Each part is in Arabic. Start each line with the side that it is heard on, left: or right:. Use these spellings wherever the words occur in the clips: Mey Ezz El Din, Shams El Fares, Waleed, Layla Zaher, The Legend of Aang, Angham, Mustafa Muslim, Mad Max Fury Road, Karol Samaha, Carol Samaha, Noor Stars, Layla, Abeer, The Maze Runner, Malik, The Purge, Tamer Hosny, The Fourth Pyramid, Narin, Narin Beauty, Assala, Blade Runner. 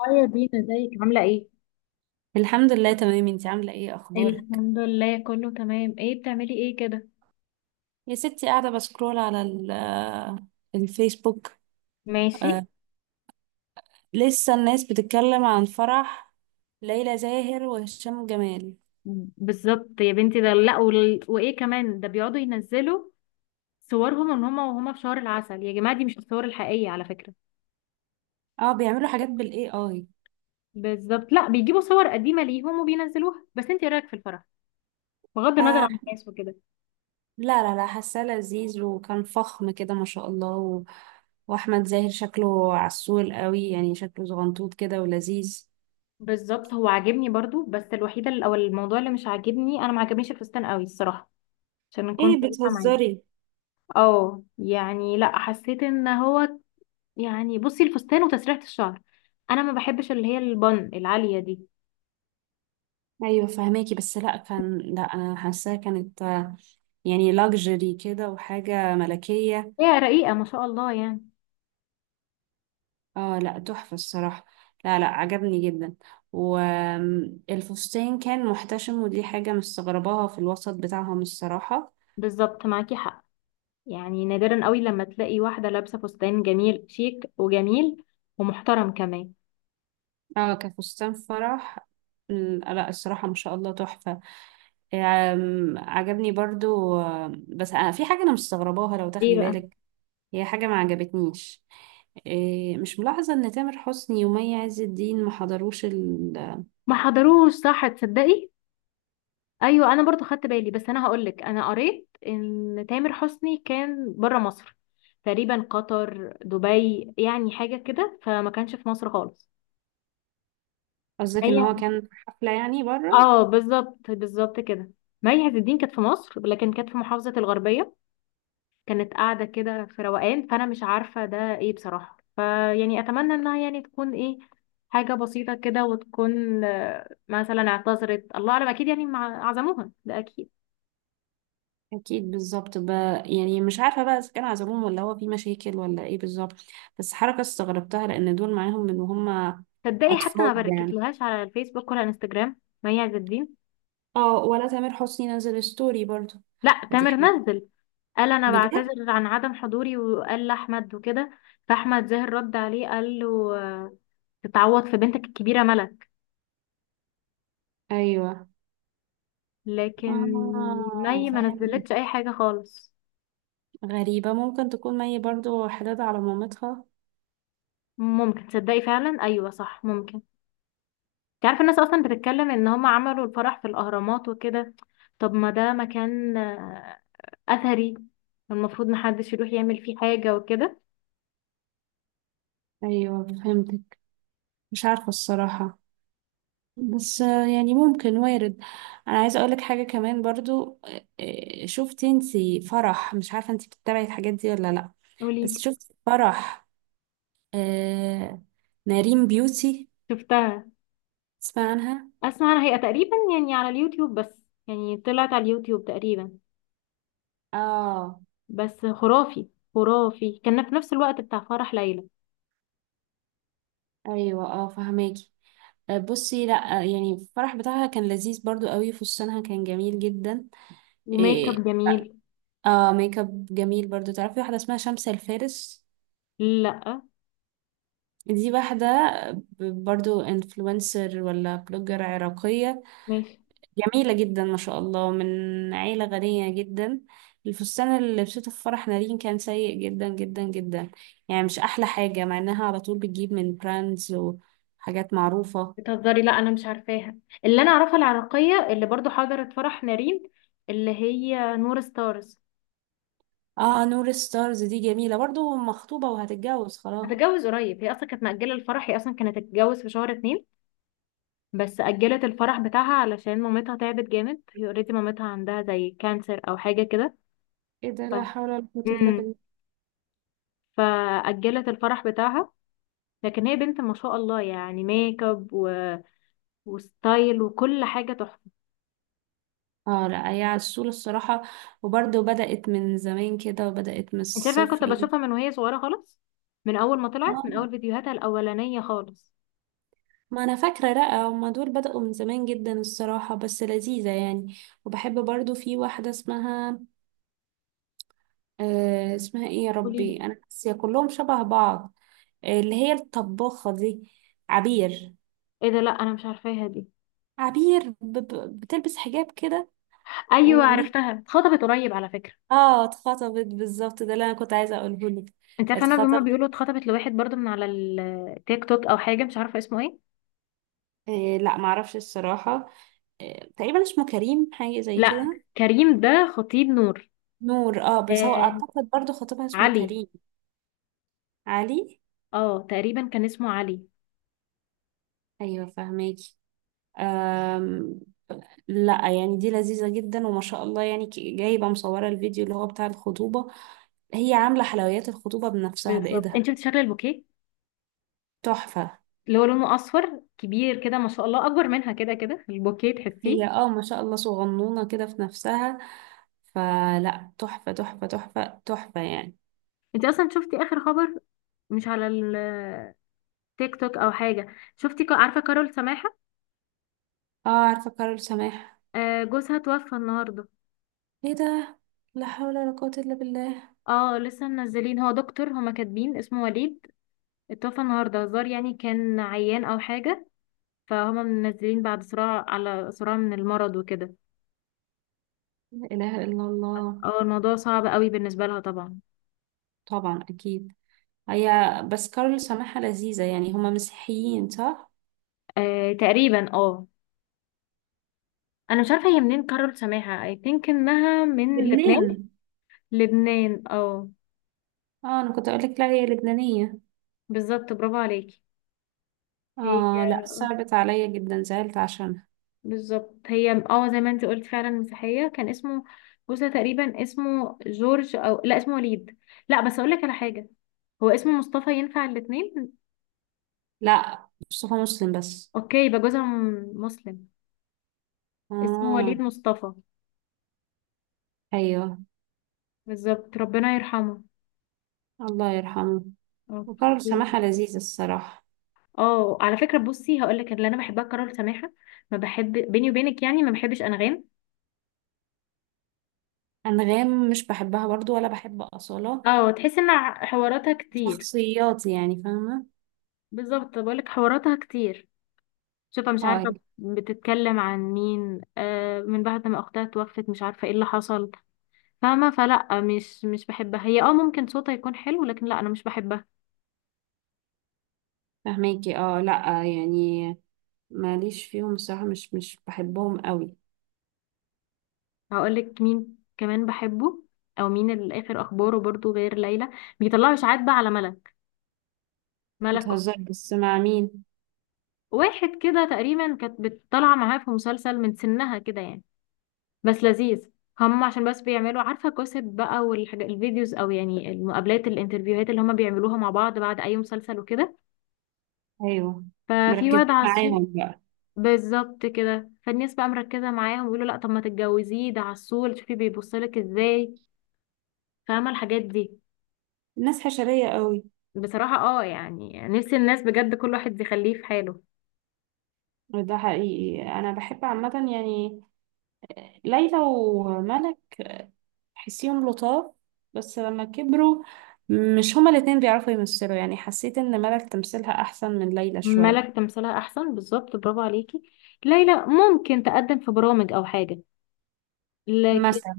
left: اه يا دينا، ازيك؟ عاملة ايه؟
right: الحمد لله تمام. انتي عاملة ايه؟ اخبارك؟
left: الحمد لله كله تمام. ايه بتعملي ايه كده؟
right: يا ستي قاعدة بسكرول على الفيسبوك.
left: ماشي.
right: آه، لسه الناس بتتكلم عن فرح ليلى زاهر وهشام جمال.
left: بالظبط يا بنتي، ده لا وال... وايه كمان، ده بيقعدوا ينزلوا صورهم ان هما وهما في شهر العسل. يا جماعة دي مش الصور الحقيقية على فكرة.
right: اه بيعملوا حاجات بالاي اي.
left: بالظبط، لا بيجيبوا صور قديمة ليهم وبينزلوها. بس انت ايه رأيك في الفرح؟ بغض النظر عن
right: آه
left: الناس وكده.
right: لا حاساه لذيذ وكان فخم كده ما شاء الله واحمد زاهر شكله عسول قوي، يعني شكله زغنطوط كده ولذيذ.
left: بالظبط، هو عاجبني برضو، بس الوحيدة ال- او الموضوع اللي مش عاجبني، انا ما عجبنيش الفستان قوي الصراحة. عشان كنت
right: ايه،
left: صريحة معاكي.
right: بتهزري؟
left: اه يعني لا، حسيت ان هو يعني، بصي الفستان وتسريحة الشعر، انا ما بحبش اللي هي البن العالية دي.
right: ايوه فهماكي، بس لا كان، لا انا حاساه كانت يعني لاكجري كده وحاجه ملكيه.
left: هي رقيقة ما شاء الله يعني.
right: اه لا تحفة الصراحة. لا لا عجبني جدا. والفستان كان محتشم، ودي حاجة مستغرباها في الوسط بتاعهم الصراحة.
left: بالظبط معاكي حق. يعني نادرا قوي لما تلاقي واحدة لابسة فستان جميل شيك وجميل ومحترم كمان.
right: اه كفستان فرح لا الصراحة ما شاء الله تحفة. عجبني برضو. بس أنا في حاجة أنا مستغرباها لو
left: ايه
right: تاخدي
left: بقى؟
right: بالك. هي حاجة ما عجبتنيش. مش ملاحظة إن تامر حسني ومي عز الدين ما حضروش
left: ما حضروش، صح، تصدقي. ايوه انا برضو خدت بالي، بس انا هقولك، انا قريت ان تامر حسني كان بره مصر، تقريبا قطر، دبي، يعني حاجة كده، فما كانش في مصر خالص.
right: قصدك إن
left: هي،
right: هو كان في حفلة يعني بره؟
left: اه بالظبط بالظبط كده. مي عز الدين كانت في مصر لكن كانت في محافظة الغربية، كانت قاعدة كده في روقان، فأنا مش عارفة ده ايه بصراحة، فيعني أتمنى إنها يعني تكون ايه، حاجة بسيطة كده، وتكون مثلا اعتذرت، الله أعلم، أكيد يعني عزموها ده أكيد.
right: اكيد بالظبط. يعني مش عارفه بقى اذا كان عزلوهم ولا هو في مشاكل ولا ايه بالظبط. بس حركه استغربتها لان دول معاهم من وهم
left: تصدقي حتى ما
right: اطفال يعني.
left: بركتلهاش على الفيسبوك ولا انستجرام مي عز الدين.
right: اه ولا تامر حسني نزل ستوري برضو.
left: لا،
right: دي
left: تامر
right: حاجه.
left: نزل، قال أنا
right: بجد؟
left: بعتذر عن عدم حضوري، وقال لأحمد وكده، فأحمد زاهر رد عليه، قال له تتعوض في بنتك الكبيرة ملك.
right: ايوه
left: لكن
right: اه
left: مي ما نزلتش
right: فهمت.
left: اي حاجه خالص.
right: غريبه، ممكن تكون مي برضو حداد على مامتها.
left: ممكن، تصدقي فعلا، ايوه صح ممكن. انت عارفه الناس اصلا بتتكلم ان هم عملوا الفرح في الاهرامات وكده. طب ما ده مكان اثري، المفروض محدش يروح يعمل فيه حاجه وكده.
right: ايوه فهمتك. مش عارفه الصراحه، بس يعني ممكن وارد. انا عايزه اقولك حاجه كمان برضو. شفت انتي فرح؟ مش عارفه انتي بتتابعي الحاجات دي ولا لا. بس
left: قوليلي.
right: شفت فرح آه نارين بيوتي؟
left: شفتها.
right: تسمع عنها؟
left: اسمع، انا هي تقريبا يعني على اليوتيوب، بس يعني طلعت على اليوتيوب تقريبا.
right: اه.
left: بس خرافي، خرافي، كان في نفس الوقت بتاع فرح ليلى.
right: ايوه اه فهماكي. بصي لا، يعني الفرح بتاعها كان لذيذ برضو قوي، فستانها كان جميل جدا.
left: وميك اب
right: إيه،
left: جميل.
right: اه ميك اب جميل برضو. تعرفي واحده اسمها شمس الفارس؟
left: لا.
right: دي واحدة برضو انفلونسر ولا بلوجر عراقية،
left: ماشي.
right: جميلة جدا ما شاء الله، من عيلة غنية جدا. الفستان اللي لبسته في فرح نارين كان سيء جدا جدا جدا، يعني مش أحلى حاجة، مع إنها على طول بتجيب من براندز وحاجات معروفة.
left: بتهزري؟ لا انا مش عارفاها. اللي انا اعرفها العراقيه اللي برضو حضرت فرح نارين، اللي هي نور ستارز.
right: اه نور ستارز دي جميلة برضو، مخطوبة وهتتجوز خلاص.
left: هتتجوز قريب، هي اصلا كانت مأجله الفرح، هي اصلا كانت هتتجوز في شهر اتنين، بس أجلت الفرح بتاعها علشان مامتها تعبت جامد، هي اوريدي مامتها عندها زي كانسر او حاجه كده.
right: ايه ده؟
left: ف...
right: لا حول ولا قوة إلا
left: مم.
right: بالله.
left: فأجلت الفرح بتاعها. لكن هي بنت ما شاء الله يعني، ميك اب وستايل وكل حاجه تحفه.
right: اه لا هي عسولة الصراحة، وبرضو بدأت من زمان كده وبدأت من
left: انت عارفه انا كنت
right: الصفر.
left: بشوفها من وهي صغيره خالص، من اول ما طلعت، من
right: آه.
left: اول فيديوهاتها الاولانيه خالص.
right: ما انا فاكره، لا هما دول بدأوا من زمان جدا الصراحه، بس لذيذه يعني. وبحب برضو في واحده اسمها، آه اسمها ايه، يا
left: قولي لي.
right: ربي انا ناسيه، كلهم شبه بعض. آه اللي هي الطباخه دي، عبير.
left: ايه ده، لا انا مش عارفاها دي.
right: عبير ب بتلبس حجاب كده.
left: ايوه
right: وعينيك،
left: عرفتها، اتخطبت قريب على فكره.
right: اه اتخطبت بالظبط، ده اللي انا كنت عايزه اقوله لك.
left: انت عارفه انا، هما بيقولوا
right: اتخطبت.
left: اتخطبت لواحد برضو من على التيك توك او حاجه، مش عارفه اسمه ايه.
right: لا معرفش الصراحه. آه تقريبا اسمه كريم، حاجه زي
left: لا،
right: كده.
left: كريم ده خطيب نور.
right: نور اه، بس هو
left: آه،
right: اعتقد برضو خطيبها اسمه
left: علي.
right: كريم. علي.
left: اه تقريبا كان اسمه علي.
right: ايوه فهماكي. أم، لا يعني دي لذيذة جدا وما شاء الله يعني، جايبة مصورة الفيديو اللي هو بتاع الخطوبة، هي عاملة حلويات الخطوبة بنفسها
left: بالظبط.
right: بإيدها.
left: انت شفت شكل البوكيه
right: تحفة.
left: اللي هو لونه اصفر كبير كده؟ ما شاء الله اكبر منها كده كده البوكيه، تحسيه.
right: هي اه ما شاء الله صغنونة كده في نفسها. فلا، تحفة تحفة تحفة تحفة يعني.
left: انت اصلا شفتي اخر خبر؟ مش على التيك توك او حاجه؟ شفتي عارفه كارول سماحه؟
right: اه عارفة كارول سماح.
left: آه، جوزها توفى النهارده.
right: ايه ده؟ لا حول ولا قوة إلا بالله.
left: اه لسه منزلين، هو دكتور، هما كاتبين اسمه وليد، اتوفى النهارده، هزار يعني كان عيان او حاجه، فهما منزلين بعد صراع على صراع من المرض وكده.
right: لا إله إلا الله.
left: اه الموضوع صعب قوي بالنسبه لها طبعا.
right: طبعا أكيد. هي، بس كارول سماحة لذيذة يعني. هما مسيحيين صح؟
left: آه تقريبا اه. انا مش عارفه هي منين، كارول سماحه، اي ثينك انها من لبنان.
right: لبنان.
left: لبنان اه.
right: اه أنا كنت أقولك، لا هي لبنانية.
left: بالظبط، برافو عليكي. هي
right: اه لا صعبت عليا جدا، زعلت عشانها.
left: بالظبط، هي اه زي ما انت قلت فعلا مسيحية. كان اسمه بوسة، تقريبا اسمه جورج، او لا اسمه وليد. لا بس اقول لك على حاجة، هو اسمه مصطفى ينفع الاتنين.
right: لا مصطفى مسلم بس.
left: اوكي يبقى جوزها مسلم. اسمه
right: اه.
left: وليد مصطفى.
right: ايوه.
left: بالظبط. ربنا يرحمه.
right: الله يرحمه. وكارل
left: اوكي.
right: سماحة لذيذ الصراحة.
left: اه على فكرة، بصي هقول لك، اللي انا بحبها كارول سماحة. ما بحب، بيني وبينك يعني، ما بحبش انغام.
right: انغام مش بحبها برضو، ولا بحب اصالة.
left: اه، تحس ان حواراتها كتير.
right: شخصيات يعني، فاهمة.
left: بالظبط، بقول لك حواراتها كتير. شوفة مش
right: اه
left: عارفة
right: يعني
left: بتتكلم عن مين، آه، من بعد ما أختها توفت مش عارفة ايه اللي حصل. فاهمة، فلا مش بحبها هي، اه ممكن صوتها يكون حلو لكن لا أنا مش بحبها.
right: فاهماكي. اه لا يعني ماليش فيهم الصراحة، مش مش بحبهم قوي.
left: هقولك مين كمان بحبه، أو مين اللي آخر أخباره برضو غير ليلى. بيطلعوا إشاعات بقى على ملك. ملك أخ-
right: بتهزر، بس مع مين؟
left: واحد كده تقريبا كانت بتطلع معاه في مسلسل من سنها كده يعني، بس لذيذ. هم عشان بس بيعملوا، عارفة، كوسب بقى والحاجات، الفيديوز أو يعني المقابلات، الانترفيوهات اللي هم بيعملوها مع بعض بعد أي مسلسل وكده،
right: ايوه
left: ففي
right: مركز
left: واد عسول.
right: معاهم بقى.
left: بالظبط كده، فالناس بقى مركزة معاهم ويقولوا لا، طب ما تتجوزيه، ده عسول، شوفي بيبصلك ازاي. فاهمة الحاجات دي.
right: الناس حشرية قوي.
left: بصراحة اه، يعني نفسي الناس بجد كل واحد يخليه في حاله.
right: ده حقيقي. انا بحب عامة يعني ليلى وملك، تحسيهم لطاف. بس لما كبروا، مش هما الاتنين بيعرفوا يمثلوا يعني. حسيت ان ملك تمثيلها احسن من ليلى
left: ملك
right: شوية.
left: تمثيلها احسن، بالظبط، برافو عليكي. ليلى ممكن تقدم في برامج او حاجة، لكن
right: مثلا.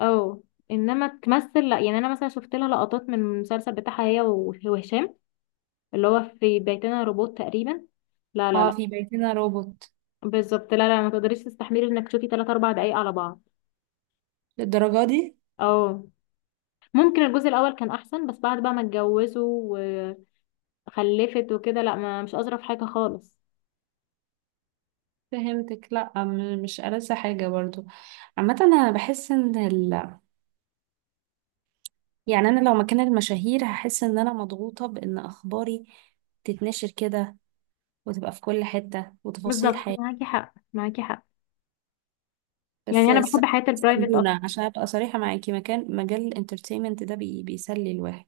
left: اه، انما تمثل لا يعني. انا مثلا شفت لها لقطات من المسلسل بتاعها هي وهشام، اللي هو في بيتنا روبوت تقريبا. لا لا
right: اه
left: لا.
right: في بيتنا روبوت.
left: بالظبط، لا لا ما تقدريش تستحملي انك تشوفي 3 4 دقايق على بعض.
right: للدرجة دي؟
left: اه. ممكن الجزء الاول كان احسن، بس بعد بقى ما اتجوزوا وخلفت وكده، لا ما مش اظرف حاجه خالص.
right: فهمتك. لا مش ألذ حاجة برضو. عامة انا بحس ان يعني انا لو مكان المشاهير هحس ان انا مضغوطة بان اخباري تتنشر كده وتبقى في كل حتة وتفاصيل
left: بالظبط
right: حياتي.
left: معاكي حق، معاكي حق.
right: بس
left: يعني انا
right: الس-
left: بحب حياه البرايفت
right: بيسلونا
left: اكتر.
right: عشان ابقى صريحة معاكي. مكان مجال الانترتينمنت ده بيسلي الواحد.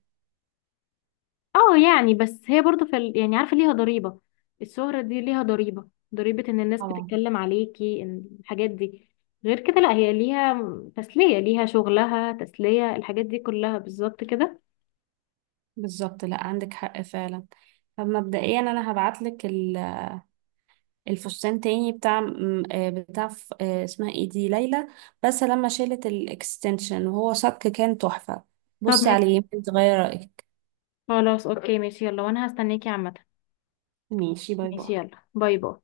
left: اه يعني، بس هي برضو في ال... يعني عارفه ليها ضريبه، الشهره دي ليها ضريبه، ضريبه ان الناس
right: طبعا.
left: بتتكلم عليكي ان الحاجات دي. غير كده لا، هي ليها تسليه، ليها شغلها، تسليه، الحاجات دي كلها، بالظبط كده.
right: بالظبط لا عندك حق فعلا. طب مبدئيا انا هبعت لك الفستان تاني بتاع بتاع اسمها ايه دي، ليلى. بس لما شالت الاكستنشن وهو صك كان تحفة.
left: طب
right: بصي عليه يمكن تغير رأيك.
left: خلاص اوكي ماشي، يلا، وانا هستناكي عامة.
right: ماشي، باي
left: ماشي،
right: باي.
left: يلا، باي باي.